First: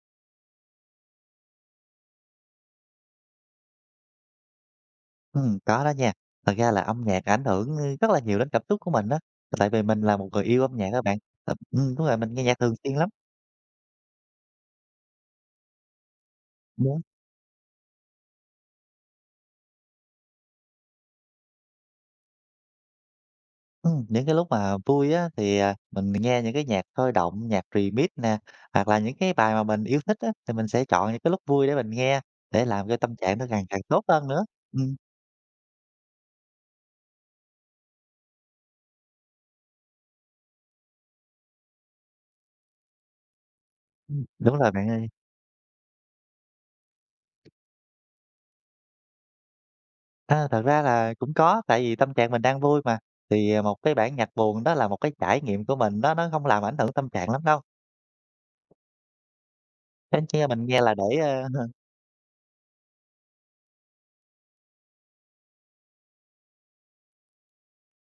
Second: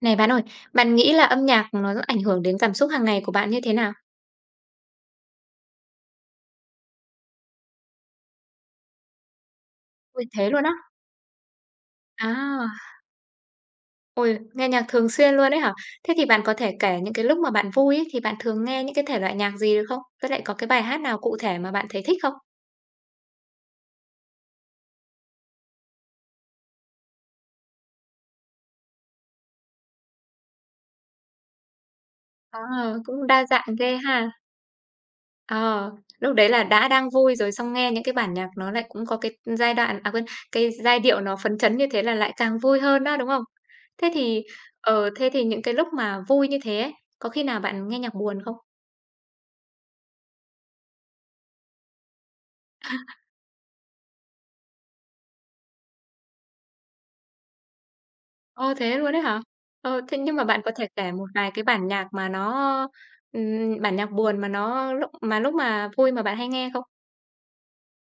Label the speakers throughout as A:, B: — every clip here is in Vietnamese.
A: Này bạn ơi, bạn nghĩ là âm nhạc nó ảnh hưởng đến cảm xúc hàng ngày của bạn như thế nào?
B: Có đó nha. Thật ra là âm nhạc ảnh hưởng, rất là nhiều đến cảm xúc của mình đó tại vì mình là
A: Ôi,
B: một người
A: thế
B: yêu
A: luôn á?
B: âm nhạc các bạn. Ờ, đúng rồi, mình nghe nhạc
A: À,
B: thường xuyên lắm.
A: ôi, nghe nhạc thường xuyên luôn đấy hả? Thế thì bạn có thể
B: Đúng,
A: kể những cái lúc mà bạn vui ấy, thì bạn thường nghe những cái thể loại nhạc gì được không? Với lại có cái bài hát nào cụ thể mà bạn thấy thích không?
B: những cái lúc mà vui á thì, mình nghe những cái nhạc sôi động, nhạc remix nè, hoặc là những cái bài mà mình yêu thích á, thì mình sẽ chọn những cái lúc vui để mình nghe, để
A: À,
B: làm cho tâm
A: cũng
B: trạng
A: đa
B: nó càng
A: dạng
B: càng
A: ghê
B: tốt hơn
A: ha.
B: nữa. Ừm,
A: Ờ, lúc đấy là đã đang vui rồi xong nghe những cái bản nhạc nó lại cũng có cái giai đoạn à quên, cái giai điệu nó phấn chấn như thế là lại càng vui hơn đó, đúng không? Thế thì
B: đúng rồi bạn ơi.
A: ờ, thế thì những cái lúc mà vui như thế ấy, có khi nào bạn nghe nhạc buồn không?
B: Thật ra là cũng có, tại vì tâm trạng mình đang vui mà, thì, một cái bản nhạc buồn đó là một cái trải nghiệm của mình, nó không làm ảnh hưởng tâm trạng lắm đâu.
A: Ồ, thế luôn ấy hả? Ờ,
B: Thế
A: thế nhưng mà
B: nghe
A: bạn
B: Mình
A: có
B: nghe
A: thể
B: là để,
A: kể một vài cái bản nhạc mà nó, bản nhạc buồn mà nó lúc mà vui mà bạn hay nghe không?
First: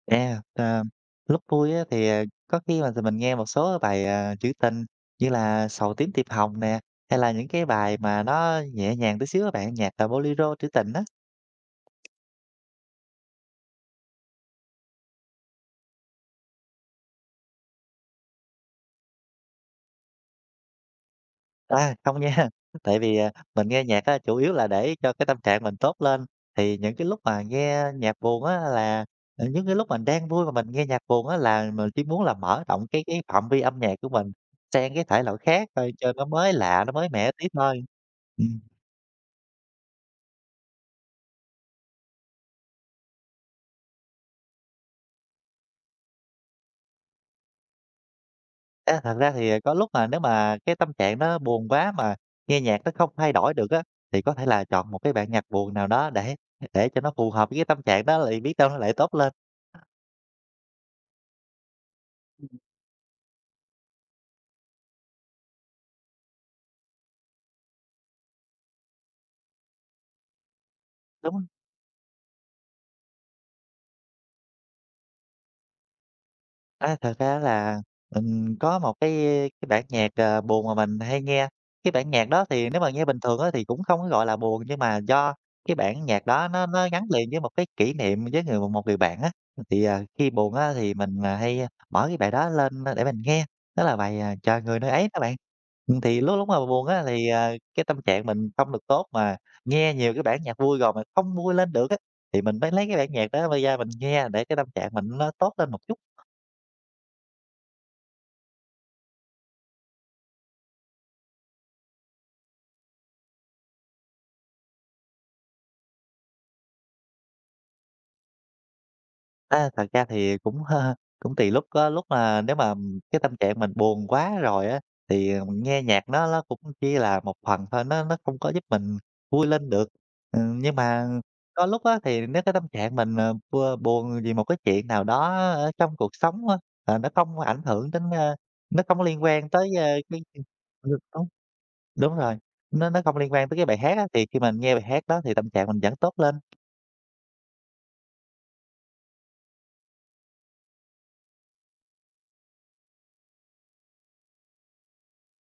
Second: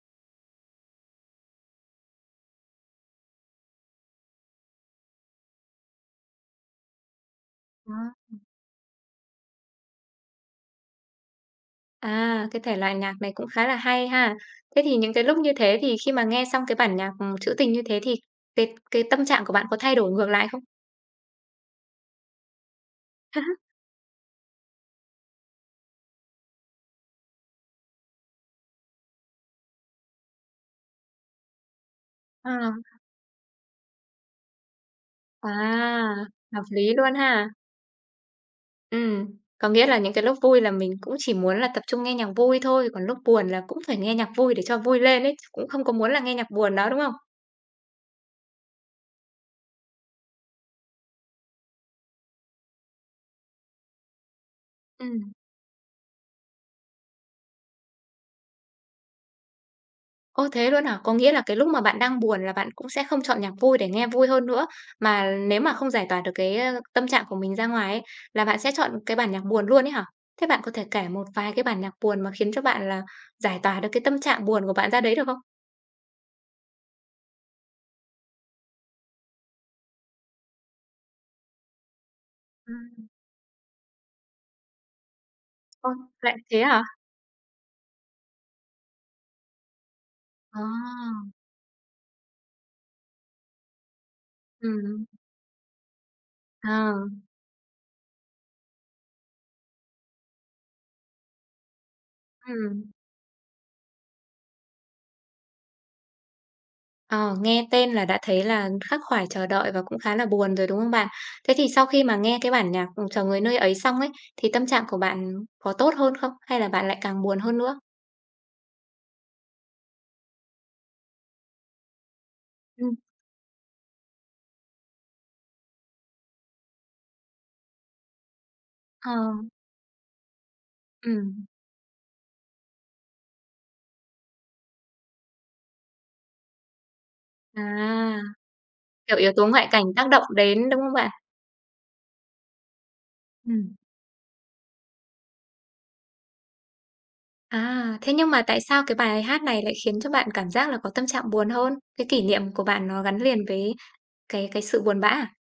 B: à, ờ, lúc vui á thì, có khi mà mình nghe một số bài, trữ tình như là "Sầu tím tiệp hồng" nè, hay là những cái
A: Ờ.
B: bài mà nó nhẹ nhàng tí xíu á bạn, nhạc, bolero trữ tình á.
A: À, cái thể loại nhạc này cũng khá là hay ha. Thế thì những cái lúc như thế thì khi mà nghe xong cái bản nhạc, trữ tình như thế thì cái tâm trạng của bạn có thay đổi ngược lại không?
B: À, không nha, tại vì, mình nghe nhạc á chủ yếu là để cho cái tâm trạng mình tốt lên, thì những cái lúc mà nghe nhạc buồn á là những cái lúc mình đang vui mà mình nghe nhạc buồn á là mình chỉ muốn là mở
A: Ờ.
B: rộng cái phạm vi âm nhạc của mình sang cái thể loại khác thôi cho
A: À,
B: nó mới
A: hợp
B: lạ, nó
A: lý
B: mới
A: luôn
B: mẻ tí
A: ha.
B: thôi. Ừ.
A: Ừm, có nghĩa là những cái lúc vui là mình cũng chỉ muốn là tập trung nghe nhạc vui thôi, còn lúc buồn là cũng phải nghe nhạc vui để cho vui lên ấy, chứ cũng không có muốn là nghe nhạc buồn đó, đúng không?
B: Thật ra thì, có lúc mà nếu mà cái tâm trạng nó buồn quá mà nghe nhạc nó không thay đổi được á, thì có thể là chọn một cái bản
A: Ừm.
B: nhạc buồn nào đó để cho nó phù hợp với cái tâm trạng đó thì biết đâu nó lại tốt lên.
A: Ô, thế luôn hả? Có nghĩa là cái lúc mà bạn đang buồn là bạn cũng sẽ không chọn nhạc vui để nghe vui hơn nữa, mà nếu mà không giải tỏa được cái, tâm trạng của mình ra ngoài ấy, là bạn sẽ chọn cái bản nhạc buồn luôn ấy hả? Thế bạn có thể kể một
B: Đúng.
A: vài cái bản nhạc buồn mà khiến cho bạn là giải tỏa được cái tâm trạng buồn của bạn ra đấy được không?
B: Thật ra là mình có một cái bản nhạc, buồn mà mình hay nghe. Cái bản nhạc đó thì nếu mà nghe
A: Ừm.
B: bình thường á thì cũng không có gọi là buồn, nhưng mà do cái
A: Ôi,
B: bản nhạc
A: lại
B: đó
A: thế
B: nó
A: hả?
B: nó gắn liền với một cái kỷ niệm với một người bạn á, thì, khi buồn á thì mình,
A: À,
B: hay mở cái bài đó lên để mình nghe, đó là bài, "Chờ người nơi
A: ừm,
B: ấy" các bạn. Thì lúc lúc mà
A: ờ,
B: buồn á thì, cái tâm trạng mình không được tốt, mà nghe nhiều cái bản nhạc vui rồi mà không vui lên được á, thì mình mới
A: ừm.
B: lấy cái bản nhạc đó mới ra mình nghe để cái tâm trạng mình nó tốt lên một chút.
A: Ờ, nghe tên là đã thấy là khắc khoải chờ đợi và cũng khá là buồn rồi, đúng không bạn? Thế thì sau khi mà nghe cái bản nhạc, "Chờ người nơi ấy" xong ấy, thì tâm trạng của bạn có tốt hơn không? Hay là bạn lại càng buồn hơn nữa?
B: Thật ra thì cũng, cũng tùy lúc á, lúc mà nếu mà
A: Ừm.
B: cái tâm trạng mình buồn quá rồi á, thì nghe nhạc nó cũng chỉ là một phần thôi, nó không có giúp mình
A: Ờ,
B: vui lên được. Nhưng mà
A: ừ
B: có lúc á, thì nếu cái tâm trạng mình, ờ, bua buồn vì một cái chuyện nào đó ở trong cuộc sống á, nó không ảnh
A: à,
B: hưởng đến, nó không
A: kiểu,
B: liên
A: yếu tố
B: quan
A: ngoại
B: tới.
A: cảnh
B: Ơ,
A: tác
B: cái
A: động đến, đúng không bạn?
B: Đúng, đúng rồi, nó không liên quan tới
A: Ừ.
B: cái bài hát á, thì khi mình nghe bài hát đó thì tâm trạng mình vẫn tốt lên.
A: À, thế nhưng mà tại sao cái bài hát này lại khiến cho bạn cảm giác là có tâm trạng buồn hơn? Cái kỷ niệm của bạn nó gắn liền với cái sự buồn bã à?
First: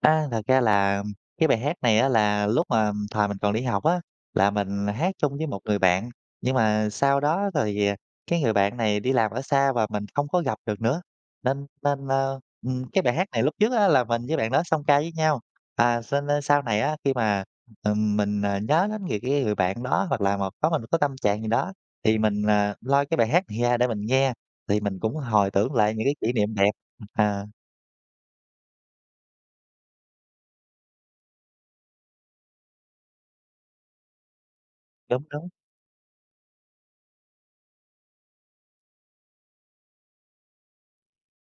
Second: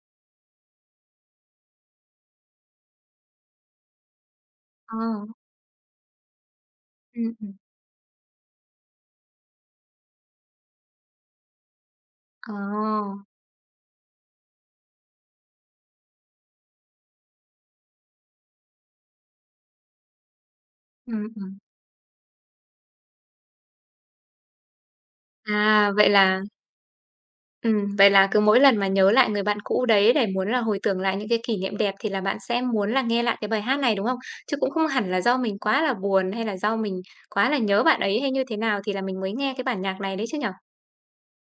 B: Thật ra là cái bài hát này á là lúc mà thời mình còn đi học á, là mình
A: Ờ,
B: hát chung với một người bạn, nhưng mà sau
A: ừ
B: đó
A: ừm.
B: thì cái người bạn này đi làm ở xa và mình không có gặp được nữa, nên nên, ơ,
A: Ờ,
B: cái bài hát này lúc trước á là mình với bạn đó song ca với nhau. À, cho nên sau này á, khi mà, mình, nhớ đến người bạn đó hoặc là một có mình có
A: ừ
B: tâm trạng gì
A: ừm.
B: đó thì mình, lôi cái bài hát này ra để mình nghe, thì mình cũng hồi tưởng
A: À,
B: lại những cái kỷ niệm đẹp. À,
A: Vậy là cứ mỗi lần mà nhớ lại người bạn cũ đấy để muốn là hồi tưởng lại những cái kỷ niệm đẹp thì là bạn sẽ muốn là nghe lại cái bài hát này, đúng không? Chứ cũng không hẳn là
B: đúng,
A: do
B: đúng.
A: mình quá là buồn, hay là do mình quá là nhớ bạn ấy, hay như thế nào thì là mình mới nghe cái bản nhạc này đấy chứ nhở?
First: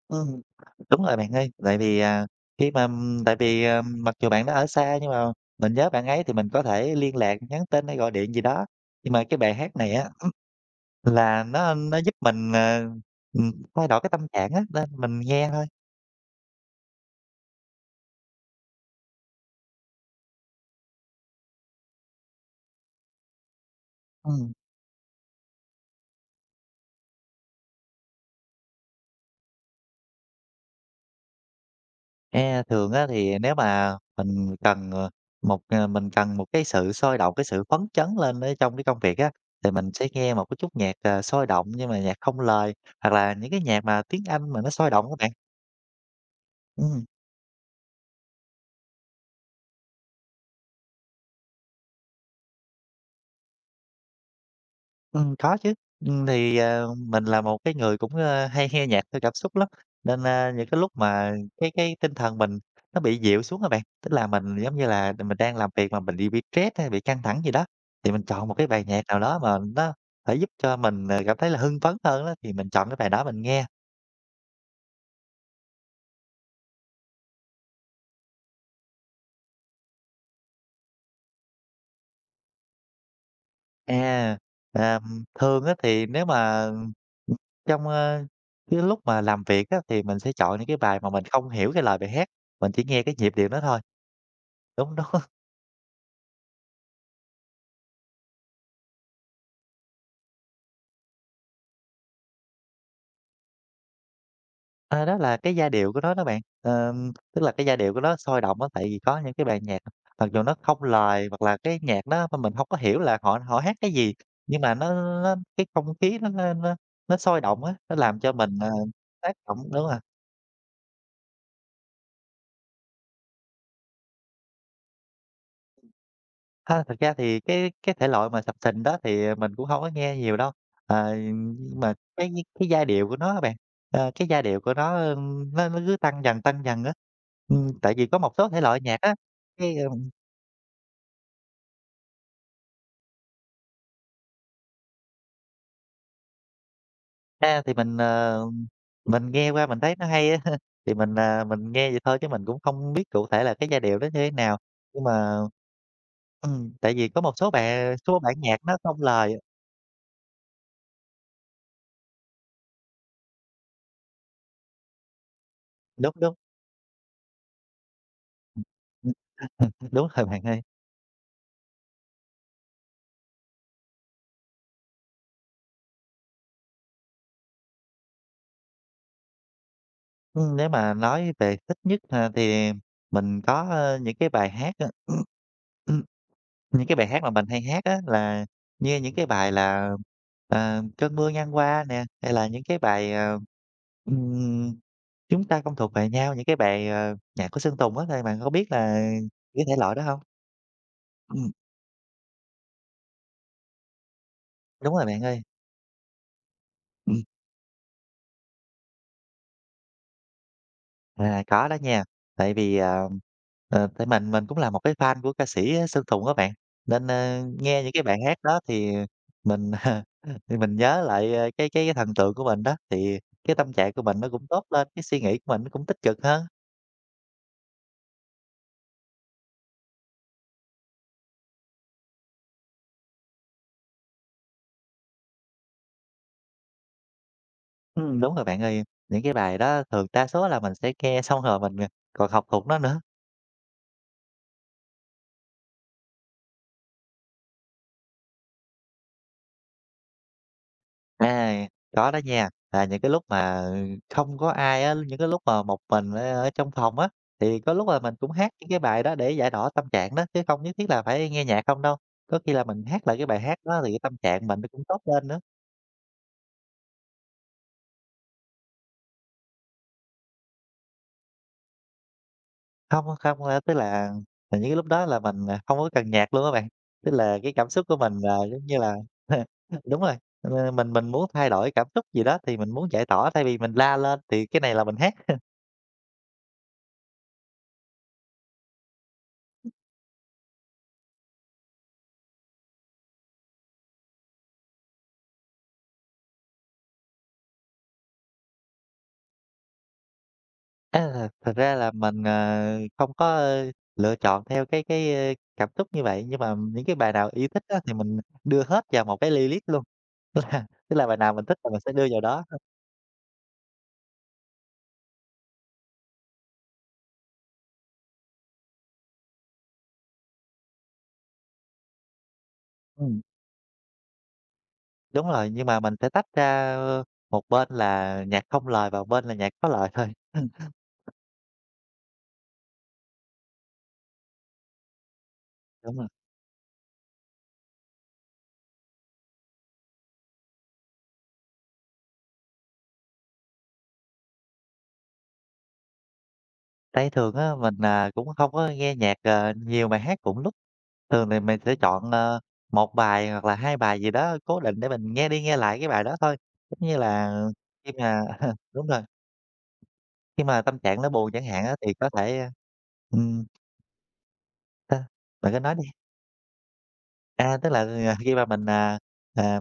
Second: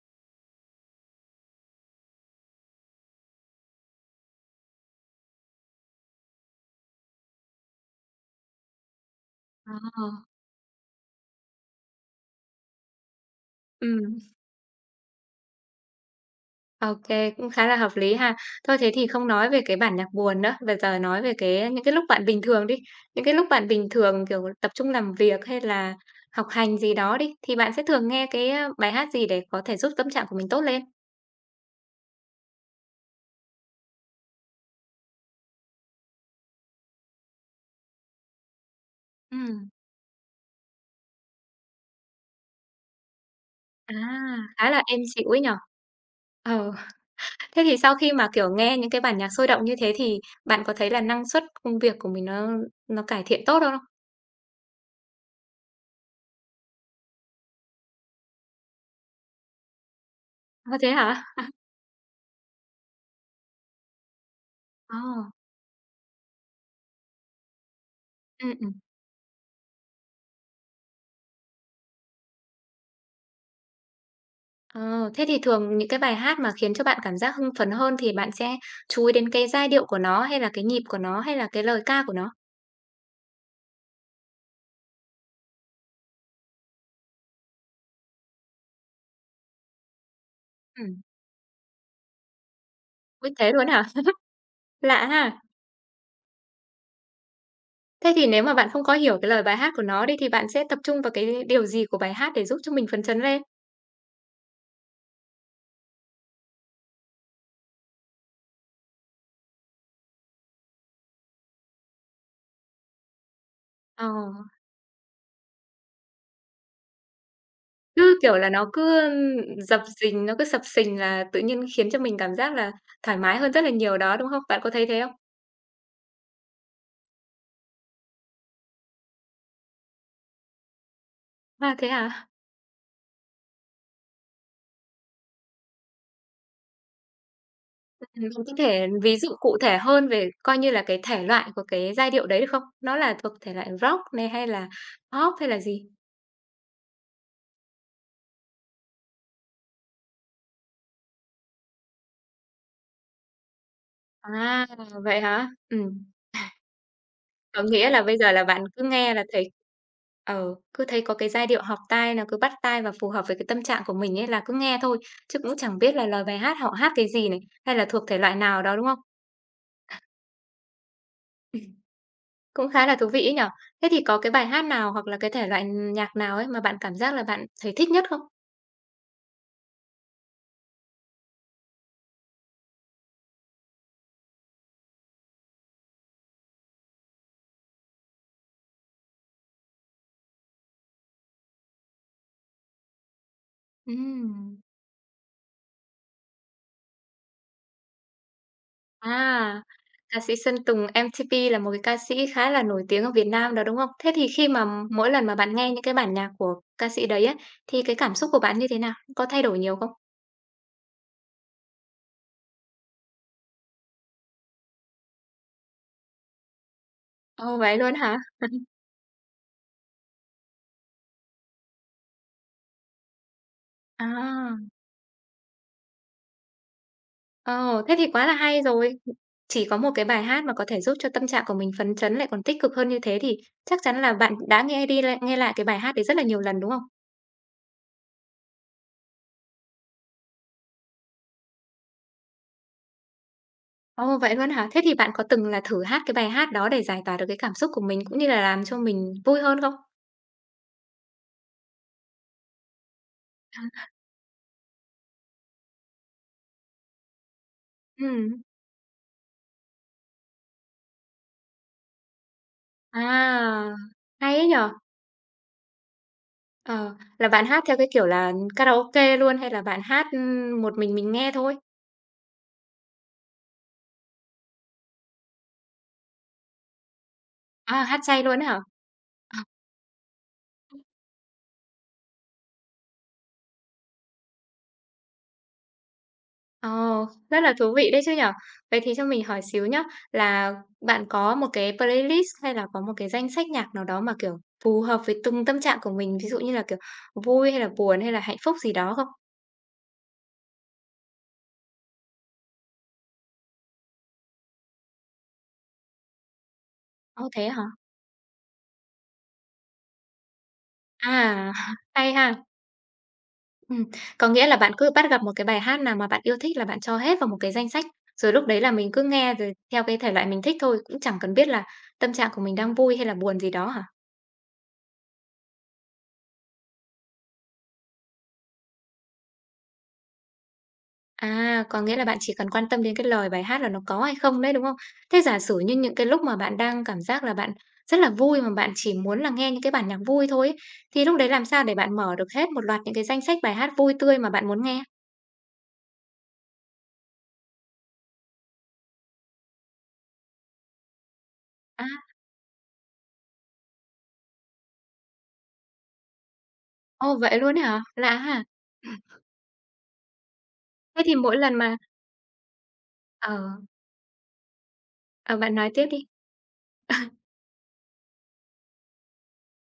B: Ừm, đúng rồi bạn ơi, tại vì, khi mà tại vì, mặc dù bạn đã ở xa nhưng mà mình nhớ bạn ấy thì mình có thể liên lạc, nhắn tin hay gọi điện gì đó. Nhưng mà cái bài hát này
A: Ờ,
B: á, là nó giúp mình, thay đổi cái
A: ừm,
B: tâm trạng á, nên mình nghe thôi.
A: ô, cũng khá là hợp lý ha. Thôi thế thì không nói về cái bản nhạc buồn nữa, bây giờ nói về cái những cái lúc bạn bình thường đi. Những cái lúc bạn bình thường, kiểu,
B: Ừm,
A: tập trung làm việc hay là học hành gì đó đi, thì bạn sẽ thường nghe cái, bài hát gì để có thể giúp tâm trạng của mình tốt lên?
B: nghe thường á thì nếu mà mình cần, một cái sự sôi động, cái sự phấn chấn lên ở trong cái công việc á, thì
A: Ừm.
B: mình sẽ nghe một cái chút nhạc, sôi động nhưng mà nhạc không lời, hoặc là những cái nhạc mà
A: À,
B: tiếng Anh mà nó
A: khá là
B: sôi
A: êm
B: động các
A: dịu
B: bạn.
A: ấy nhỉ? Ờ,
B: Ừm.
A: thế thì sau khi mà, kiểu, nghe những cái bản nhạc sôi động như thế thì bạn có thấy là năng suất công việc của mình nó cải thiện tốt hơn không?
B: Có chứ. Thì, mình là một cái người cũng, hay nghe nhạc theo cảm xúc lắm, nên, những
A: Ơ,
B: cái
A: thế
B: lúc
A: hả?
B: mà cái tinh thần mình nó bị dịu xuống các bạn, tức là mình, giống như
A: Ờ,
B: là, mình đang làm việc mà mình bị stress hay bị căng thẳng gì đó, thì mình chọn một cái
A: ừm.
B: bài nhạc nào đó mà nó phải giúp cho mình, cảm thấy là hưng phấn hơn á, thì mình chọn cái bài đó mình nghe.
A: Ờ, thế thì thường những cái bài hát mà khiến cho bạn cảm giác hưng phấn hơn thì bạn sẽ chú ý đến cái giai điệu của nó, hay là cái nhịp của nó, hay là cái lời ca của nó?
B: À, à, Thường á thì nếu mà, trong, cái lúc mà làm việc á, thì mình sẽ chọn những cái bài
A: Ừm,
B: mà mình không hiểu cái lời bài hát, mình chỉ nghe cái
A: ôi,
B: nhịp điệu
A: thế
B: đó
A: luôn á
B: thôi,
A: hả?
B: đúng
A: Lạ
B: đó.
A: ha! Thế thì nếu mà bạn không có hiểu cái lời bài hát của nó đi thì bạn sẽ tập trung vào cái điều gì của bài hát để giúp cho mình phấn chấn lên?
B: Ờ, đó là cái giai điệu của nó đó bạn. Tức là cái giai điệu của nó sôi động á, tại vì có những cái bài nhạc mặc dù nó không lời hoặc là cái nhạc đó mà mình không có hiểu là họ họ hát cái
A: Ờ.
B: gì, nhưng mà nó cái không khí nó sôi động á, nó
A: Cứ,
B: làm cho
A: kiểu là,
B: mình,
A: nó cứ,
B: tác động đúng
A: dập
B: rồi.
A: dình, nó cứ sập sình là tự nhiên khiến cho mình cảm giác là thoải mái hơn rất là nhiều đó, đúng không? Bạn có thấy thế không?
B: Thực ra thì cái thể loại mà sập sình đó thì mình cũng không có nghe nhiều đâu,
A: À,
B: nhưng
A: thế
B: mà
A: hả?
B: cái giai điệu của nó á bạn, cái giai điệu của nó, nó cứ tăng dần á. Tại vì có
A: Bạn
B: một số
A: có
B: thể loại
A: thể
B: nhạc á,
A: ví dụ cụ
B: cái
A: thể
B: ờ,
A: hơn về coi như là cái thể loại của cái giai điệu đấy được không? Nó là thuộc thể loại Rock này hay là Pop hay là gì?
B: Thì mình, nghe qua mình thấy nó hay á, thì mình, nghe vậy thôi chứ mình cũng không biết cụ thể là cái giai điệu nó như thế nào.
A: À,
B: Nhưng
A: vậy
B: mà
A: hả? Ừm.
B: tại vì có một số
A: Có nghĩa là bây
B: số
A: giờ
B: bản
A: là
B: nhạc
A: bạn
B: nó
A: cứ
B: không
A: nghe là
B: lời.
A: thấy cứ thấy có cái giai điệu hợp tai nó cứ bắt tai và phù hợp với cái tâm trạng của mình ấy là cứ nghe thôi, chứ cũng chẳng biết là
B: Đúng,
A: lời
B: đúng,
A: bài hát họ hát cái gì này, hay là thuộc thể loại nào đó, đúng không?
B: ừm, đúng rồi bạn ơi.
A: Ừm. Cũng khá là thú vị ấy nhỉ? Thế thì có cái bài hát nào hoặc là cái thể loại nhạc nào ấy mà bạn cảm giác là bạn thấy thích nhất không?
B: Nếu mà nói về thích nhất, thì mình có, những cái bài hát, những cái bài hát mà mình hay hát á, là như những cái bài là, "Cơn mưa ngang qua" nè, hay là những cái bài,
A: Ừm.
B: "Chúng ta không thuộc về nhau" những cái bài, nhạc của Sơn Tùng á, thì bạn có biết là
A: À,
B: cái thể loại đó hông?
A: ca sĩ Sơn Tùng M-TP
B: Ừm,
A: là một cái ca sĩ khá là nổi tiếng ở Việt Nam đó, đúng không? Thế thì khi mà
B: đúng rồi
A: mỗi
B: bạn
A: lần mà
B: ơi,
A: bạn nghe những cái bản nhạc của ca sĩ
B: ừm,
A: đấy á, thì cái cảm xúc của bạn như thế nào? Có thay đổi nhiều không?
B: có đó nha, tại vì, tại mình cũng là một cái fan của ca sĩ Sơn Tùng á bạn, nên,
A: Ồ, vậy
B: nghe những
A: luôn
B: cái
A: hả?
B: bài hát đó thì mình thì mình nhớ lại, cái thần tượng của mình đó, thì cái tâm trạng của mình nó cũng
A: À,
B: tốt lên, cái suy nghĩ của mình nó cũng tích cực hơn.
A: ồ, thế thì quá là hay rồi. Chỉ có một cái bài hát mà có thể giúp cho tâm trạng của mình phấn chấn lại còn tích cực hơn như thế thì chắc chắn là bạn đã nghe đi lại nghe lại cái bài hát đấy rất là nhiều lần, đúng không?
B: Đúng rồi bạn ơi, những cái bài đó thường đa số là mình sẽ nghe xong rồi mình, còn học thuộc nó nữa.
A: Ồ, vậy luôn hả? Thế thì bạn có từng là thử hát cái bài hát đó để giải tỏa được cái cảm xúc của mình cũng như là làm cho mình vui hơn không?
B: À, có đó nha. Là những cái lúc mà
A: À,
B: không có ai á, những cái lúc mà một mình ở ở trong phòng á, thì có lúc là mình cũng
A: ừm.
B: hát những cái bài đó để giải tỏa tâm trạng đó, chứ không nhất thiết là phải nghe nhạc không đâu. Có khi là mình hát lại cái bài hát
A: À,
B: đó thì cái tâm
A: hay
B: trạng
A: ấy nhỉ!
B: mình nó cũng tốt lên nữa.
A: Ờ, là bạn hát theo cái kiểu là karaoke luôn hay là bạn hát, một mình nghe thôi?
B: Không, không, tức là những cái lúc đó là mình, không có cần nhạc luôn các bạn. Tức là cái cảm
A: À,
B: xúc của
A: hát
B: mình
A: chay
B: là
A: luôn á hả?
B: giống như là đúng rồi, mình muốn thay đổi cảm xúc gì đó thì mình muốn giải tỏa thay vì mình la lên thì cái này là mình hát.
A: Ờ, rất là thú vị đấy chứ nhở? Vậy thì cho mình hỏi xíu nhá, là bạn có một cái playlist hay là có một cái danh sách nhạc nào đó mà, kiểu, phù hợp với từng tâm trạng của mình, ví dụ như là, kiểu, vui hay là buồn hay là hạnh phúc gì đó không?
B: Thật ra là mình, không có, lựa chọn theo cái cảm xúc như vậy, nhưng mà những cái bài nào
A: Ồ,
B: yêu
A: thế hả?
B: thích á thì mình đưa hết vào một cái playlist luôn. Tức là bài nào mình
A: À,
B: thích là mình sẽ đưa
A: hay
B: vào đó.
A: ha! Ừm, có nghĩa là bạn cứ bắt gặp một cái bài hát nào mà bạn yêu thích là bạn cho hết vào một cái danh sách, rồi lúc đấy là mình cứ nghe rồi theo cái thể loại mình thích thôi, cũng chẳng cần biết là tâm trạng của mình đang vui hay là
B: Ừm,
A: buồn gì đó hả?
B: đúng rồi, nhưng mà mình sẽ tách ra, một bên là nhạc không lời và một bên là nhạc có lời thôi.
A: À, có nghĩa là bạn chỉ cần quan tâm đến cái lời bài hát là nó có hay không đấy, đúng không? Thế giả sử như những
B: Đúng
A: cái
B: rồi,
A: lúc mà bạn đang cảm giác là bạn rất là vui mà bạn chỉ muốn là nghe những cái bản nhạc vui thôi ấy, thì lúc đấy làm sao để bạn mở được hết một loạt những cái danh sách bài hát vui tươi mà bạn muốn nghe?
B: tại thường á mình, cũng không có nghe nhạc, nhiều bài hát cũng lúc. Thường thì mình sẽ
A: À,
B: chọn, một bài hoặc là hai bài gì đó cố định để mình nghe đi nghe lại cái bài đó thôi. Giống như
A: ô,
B: là
A: vậy luôn ấy hả?
B: khi
A: Lạ
B: mà
A: hả?
B: đúng rồi, khi mà tâm trạng
A: Thế
B: nó
A: thì
B: buồn
A: mỗi
B: chẳng
A: lần
B: hạn á,
A: mà
B: thì có thể, ừm,
A: ờ.
B: sao?
A: Ờ,
B: Bạn
A: bạn
B: cứ
A: nói
B: nói đi.
A: tiếp đi. À,
B: Khi mà mình, à,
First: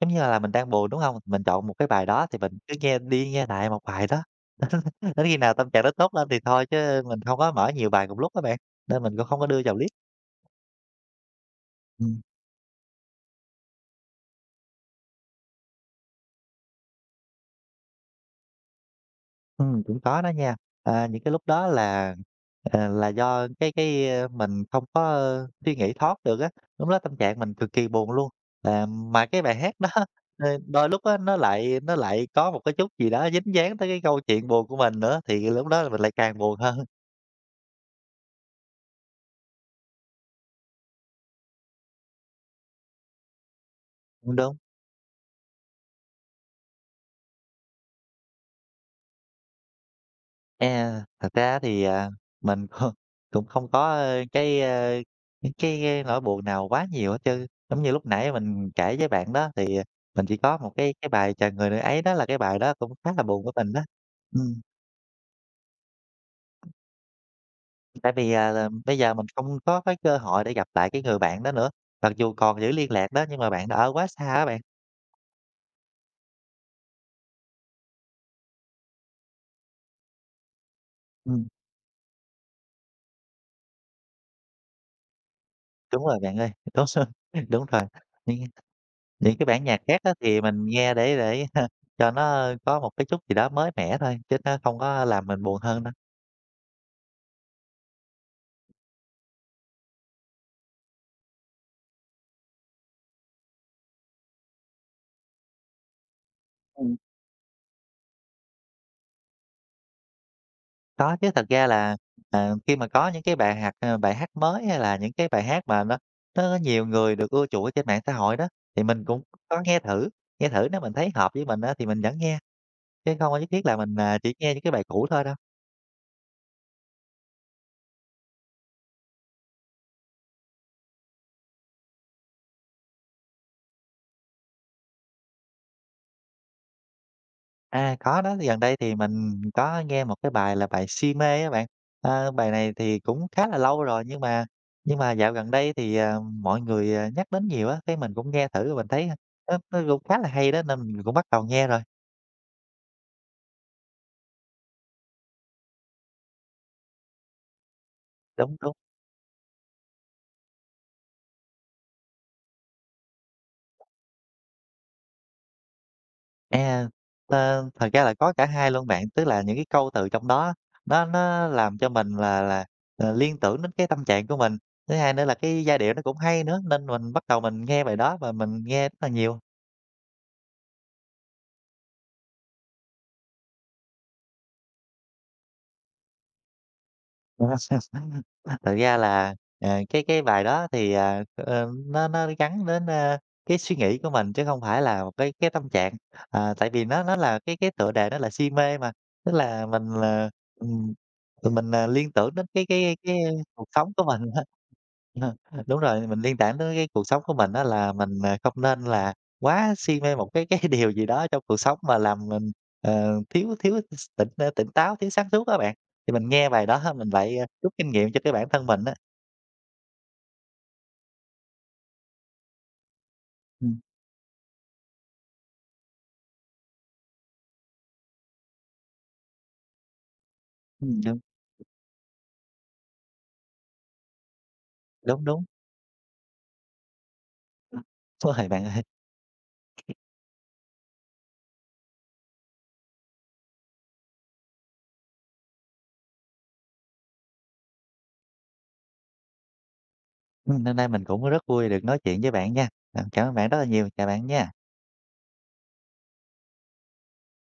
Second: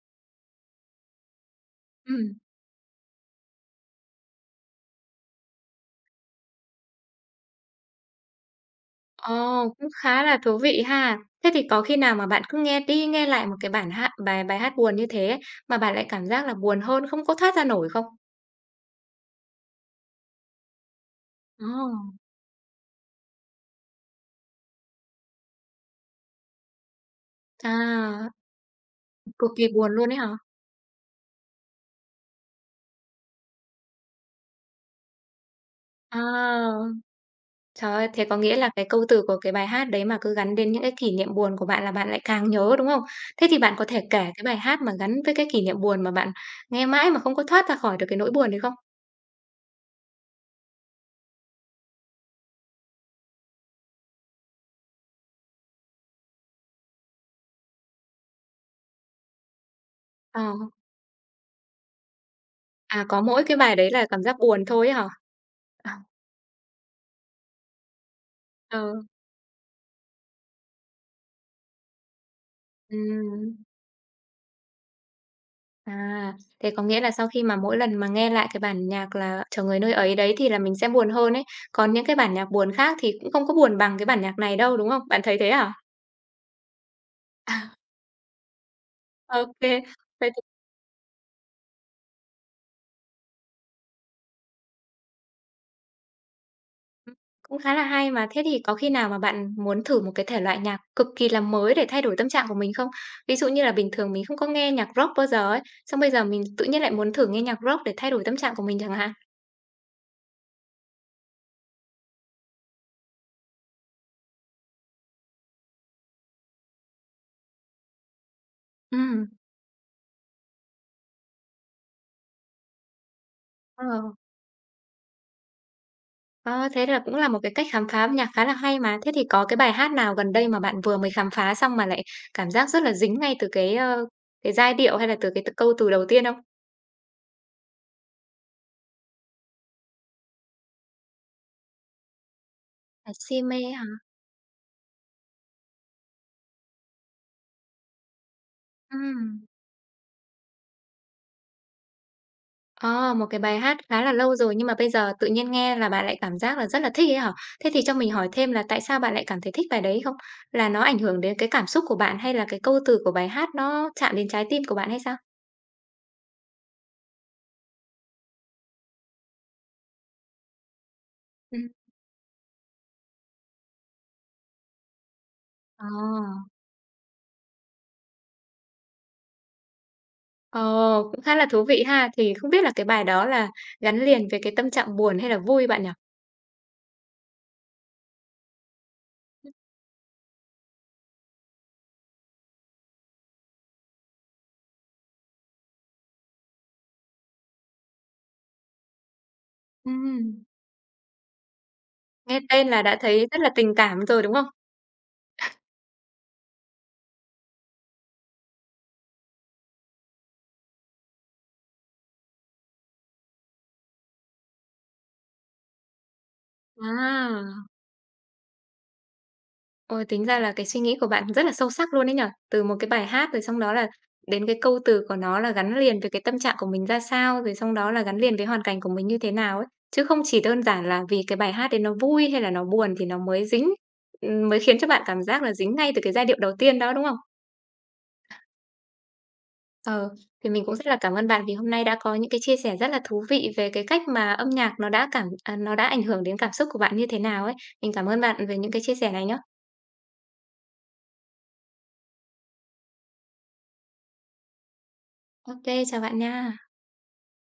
B: giống như là mình đang buồn, đúng không? Mình chọn một cái bài đó
A: Ừm,
B: thì mình cứ nghe đi nghe lại một bài đó, đến khi nào tâm trạng nó tốt lên thì thôi, chứ mình không có mở nhiều bài cùng lúc các bạn, nên mình cũng không có đưa
A: ồ,
B: vào
A: cũng
B: list.
A: khá là thú vị ha. Thế thì có khi nào mà bạn cứ nghe đi nghe lại một cái bản hát bài bài hát buồn như thế ấy, mà bạn lại cảm giác là buồn hơn, không có thoát ra nổi không?
B: Cũng có đó nha. Ờ, những cái lúc đó
A: Ồ,
B: là, ờ, là do cái mình không có suy nghĩ thoát được á, lúc đó tâm trạng mình cực kỳ buồn luôn.
A: à,
B: À, mà cái
A: cực
B: bài
A: kỳ
B: hát đó,
A: buồn luôn ấy hả?
B: ờ, đôi lúc á, nó lại có một cái chút gì đó dính dáng tới cái câu chuyện buồn của mình nữa, thì lúc đó là mình lại càng buồn hơn,
A: À, trời ơi, thế có nghĩa là cái câu từ của cái bài hát đấy mà cứ gắn đến những cái kỷ niệm buồn của bạn là bạn lại càng nhớ, đúng không? Thế thì bạn có thể kể
B: cũng
A: cái
B: đúng.
A: bài hát mà gắn với cái kỷ niệm buồn mà bạn nghe mãi mà không có thoát ra khỏi được cái nỗi buồn đấy không?
B: Thật ra thì mình cũng cũng không có những cái nỗi buồn nào quá nhiều hết chứ. Giống như lúc nãy mình kể với bạn đó, thì à, mình chỉ
A: Ờ.
B: có một cái bài "Chờ người nữ ấy" đó, là cái bài đó cũng
A: À,
B: khá
A: có
B: là buồn
A: mỗi
B: của
A: cái
B: mình
A: bài
B: đó.
A: đấy là cảm giác
B: Ừm,
A: buồn thôi ấy hả? À.
B: tại vì, à, là bây
A: Ừ,
B: giờ mình không có cái cơ hội để gặp lại cái người bạn đó nữa, mặc dù còn giữ liên lạc đó nhưng
A: ừm,
B: mà bạn đó ở quá xa á bạn.
A: à, thế có nghĩa là sau khi mà mỗi lần mà nghe lại cái bản nhạc là "Chờ Người Nơi Ấy" đấy thì là mình sẽ buồn hơn ấy,
B: Ừm,
A: còn những cái bản nhạc buồn khác thì cũng không có buồn bằng cái bản nhạc này đâu, đúng không? Bạn thấy thế hả?
B: đúng rồi bạn ơi, đúng rồi,
A: À.
B: đúng rồi. Những
A: Ô
B: cái bản nhạc
A: kê,
B: khác á
A: vậy thì
B: thì mình nghe để cho nó có một cái chút gì đó mới mẻ thôi, chứ nó không có làm mình buồn hơn đâu.
A: cũng khá là hay mà. Thế thì có khi nào mà bạn muốn thử một cái thể loại nhạc cực kỳ là mới để thay đổi tâm trạng của mình không? Ví dụ như là bình thường mình không có nghe nhạc rock bao giờ ấy, xong bây giờ mình tự nhiên lại
B: Ừm.
A: muốn thử nghe nhạc rock để thay đổi tâm trạng của mình chẳng hạn?
B: Có chứ, thật ra là, ờ, khi mà có những cái bài hát ờ, bài hát mới hay là những cái bài hát mà nó nhiều người được ưa chuộng ở trên mạng xã hội đó, thì mình cũng
A: Ừm.
B: có nghe thử nếu mình thấy hợp với mình á thì mình vẫn nghe, chứ không có nhất thiết là
A: Ờ.
B: mình, chỉ nghe những cái bài cũ thôi đâu.
A: Ờ, thế là cũng là một cái cách khám phá âm nhạc khá là hay mà. Thế thì có cái bài hát nào gần đây mà bạn vừa mới khám phá xong mà lại cảm giác rất là dính ngay từ cái, cái giai điệu hay là từ cái câu từ đầu tiên không?
B: À, có đó, gần đây thì mình có nghe một cái bài là bài "Si mê" á bạn. Ờ, bài này thì
A: Là
B: cũng
A: "Si
B: khá là
A: mê"
B: lâu
A: hả?
B: rồi nhưng mà dạo gần đây thì, ờ, mọi người, ờ, nhắc đến nhiều á, cái mình cũng nghe thử rồi mình thấy
A: Ừm.
B: nó cũng khá là hay đó nên mình cũng bắt đầu nghe rồi.
A: Ờ, một cái bài hát khá là lâu rồi nhưng mà bây giờ tự nhiên nghe là bạn lại cảm giác là rất là thích ấy hả? Thế thì cho mình hỏi thêm
B: Đúng,
A: là
B: đúng.
A: tại sao bạn lại cảm thấy thích bài đấy không? Là nó ảnh hưởng đến cái cảm xúc của bạn hay là cái câu từ của bài hát nó chạm đến trái tim của bạn hay sao?
B: À, thật ra là có cả hai luôn bạn, tức là những cái câu từ trong đó nó
A: Ừm.
B: làm cho mình là liên tưởng đến cái tâm trạng của mình. Thứ hai nữa là cái giai
A: Ờ.
B: điệu nó cũng hay nữa nên mình bắt đầu mình nghe bài đó và mình nghe rất là nhiều.
A: Ồ, cũng khá là thú vị ha. Thì không biết là cái bài đó là gắn liền với cái tâm trạng buồn hay là vui bạn nhỉ?
B: Thật ra là, à, cái bài đó thì, à, ờ, nó gắn đến, ơ, cái suy nghĩ của mình chứ không phải là một cái tâm trạng. À, tại vì nó là cái tựa đề, nó là "Si mê" mà, tức là,
A: Ừm.
B: ừm, mình, à, liên tưởng
A: Nghe
B: đến cái
A: tên là
B: cái
A: đã
B: cái
A: thấy rất là
B: cuộc
A: tình
B: sống
A: cảm
B: của
A: rồi,
B: mình.
A: đúng không?
B: Ờ, đúng rồi, mình liên tưởng tới cái cuộc sống của mình á, là mình, à, không nên là quá si mê một cái điều gì đó trong cuộc sống mà làm mình, ờ, thiếu thiếu s tỉnh, ơ, tỉnh táo, thiếu sáng suốt á bạn. Thì mình nghe bài đó ha, mình lại, à,
A: À,
B: rút kinh nghiệm cho cái bản thân mình á.
A: ôi, tính ra là cái suy nghĩ của bạn rất là sâu sắc luôn đấy nhở. Từ một cái bài hát rồi xong đó
B: Ừm,
A: là đến cái câu từ của nó là gắn liền với cái tâm trạng của mình ra sao, rồi xong đó là gắn liền với hoàn cảnh của mình như thế nào ấy. Chứ không chỉ đơn giản là
B: đúng,
A: vì cái bài hát đấy nó vui hay là nó buồn thì nó mới dính, mới khiến cho bạn cảm
B: đúng,
A: giác
B: đúng.
A: là dính ngay từ cái giai điệu đầu tiên đó, đúng không?
B: Ừ, đúng rồi bạn ơi.
A: Ờ, thì mình cũng rất là cảm ơn bạn vì hôm nay đã có những cái chia sẻ rất là thú vị về cái cách mà âm nhạc nó đã nó đã ảnh hưởng đến cảm xúc của bạn như thế nào ấy. Mình cảm ơn bạn về những cái chia sẻ này nhé.
B: Hôm nay mình cũng rất vui được nói chuyện với bạn nha. À, cảm ơn bạn rất là nhiều, chào bạn nha.
A: Ok, chào bạn nha.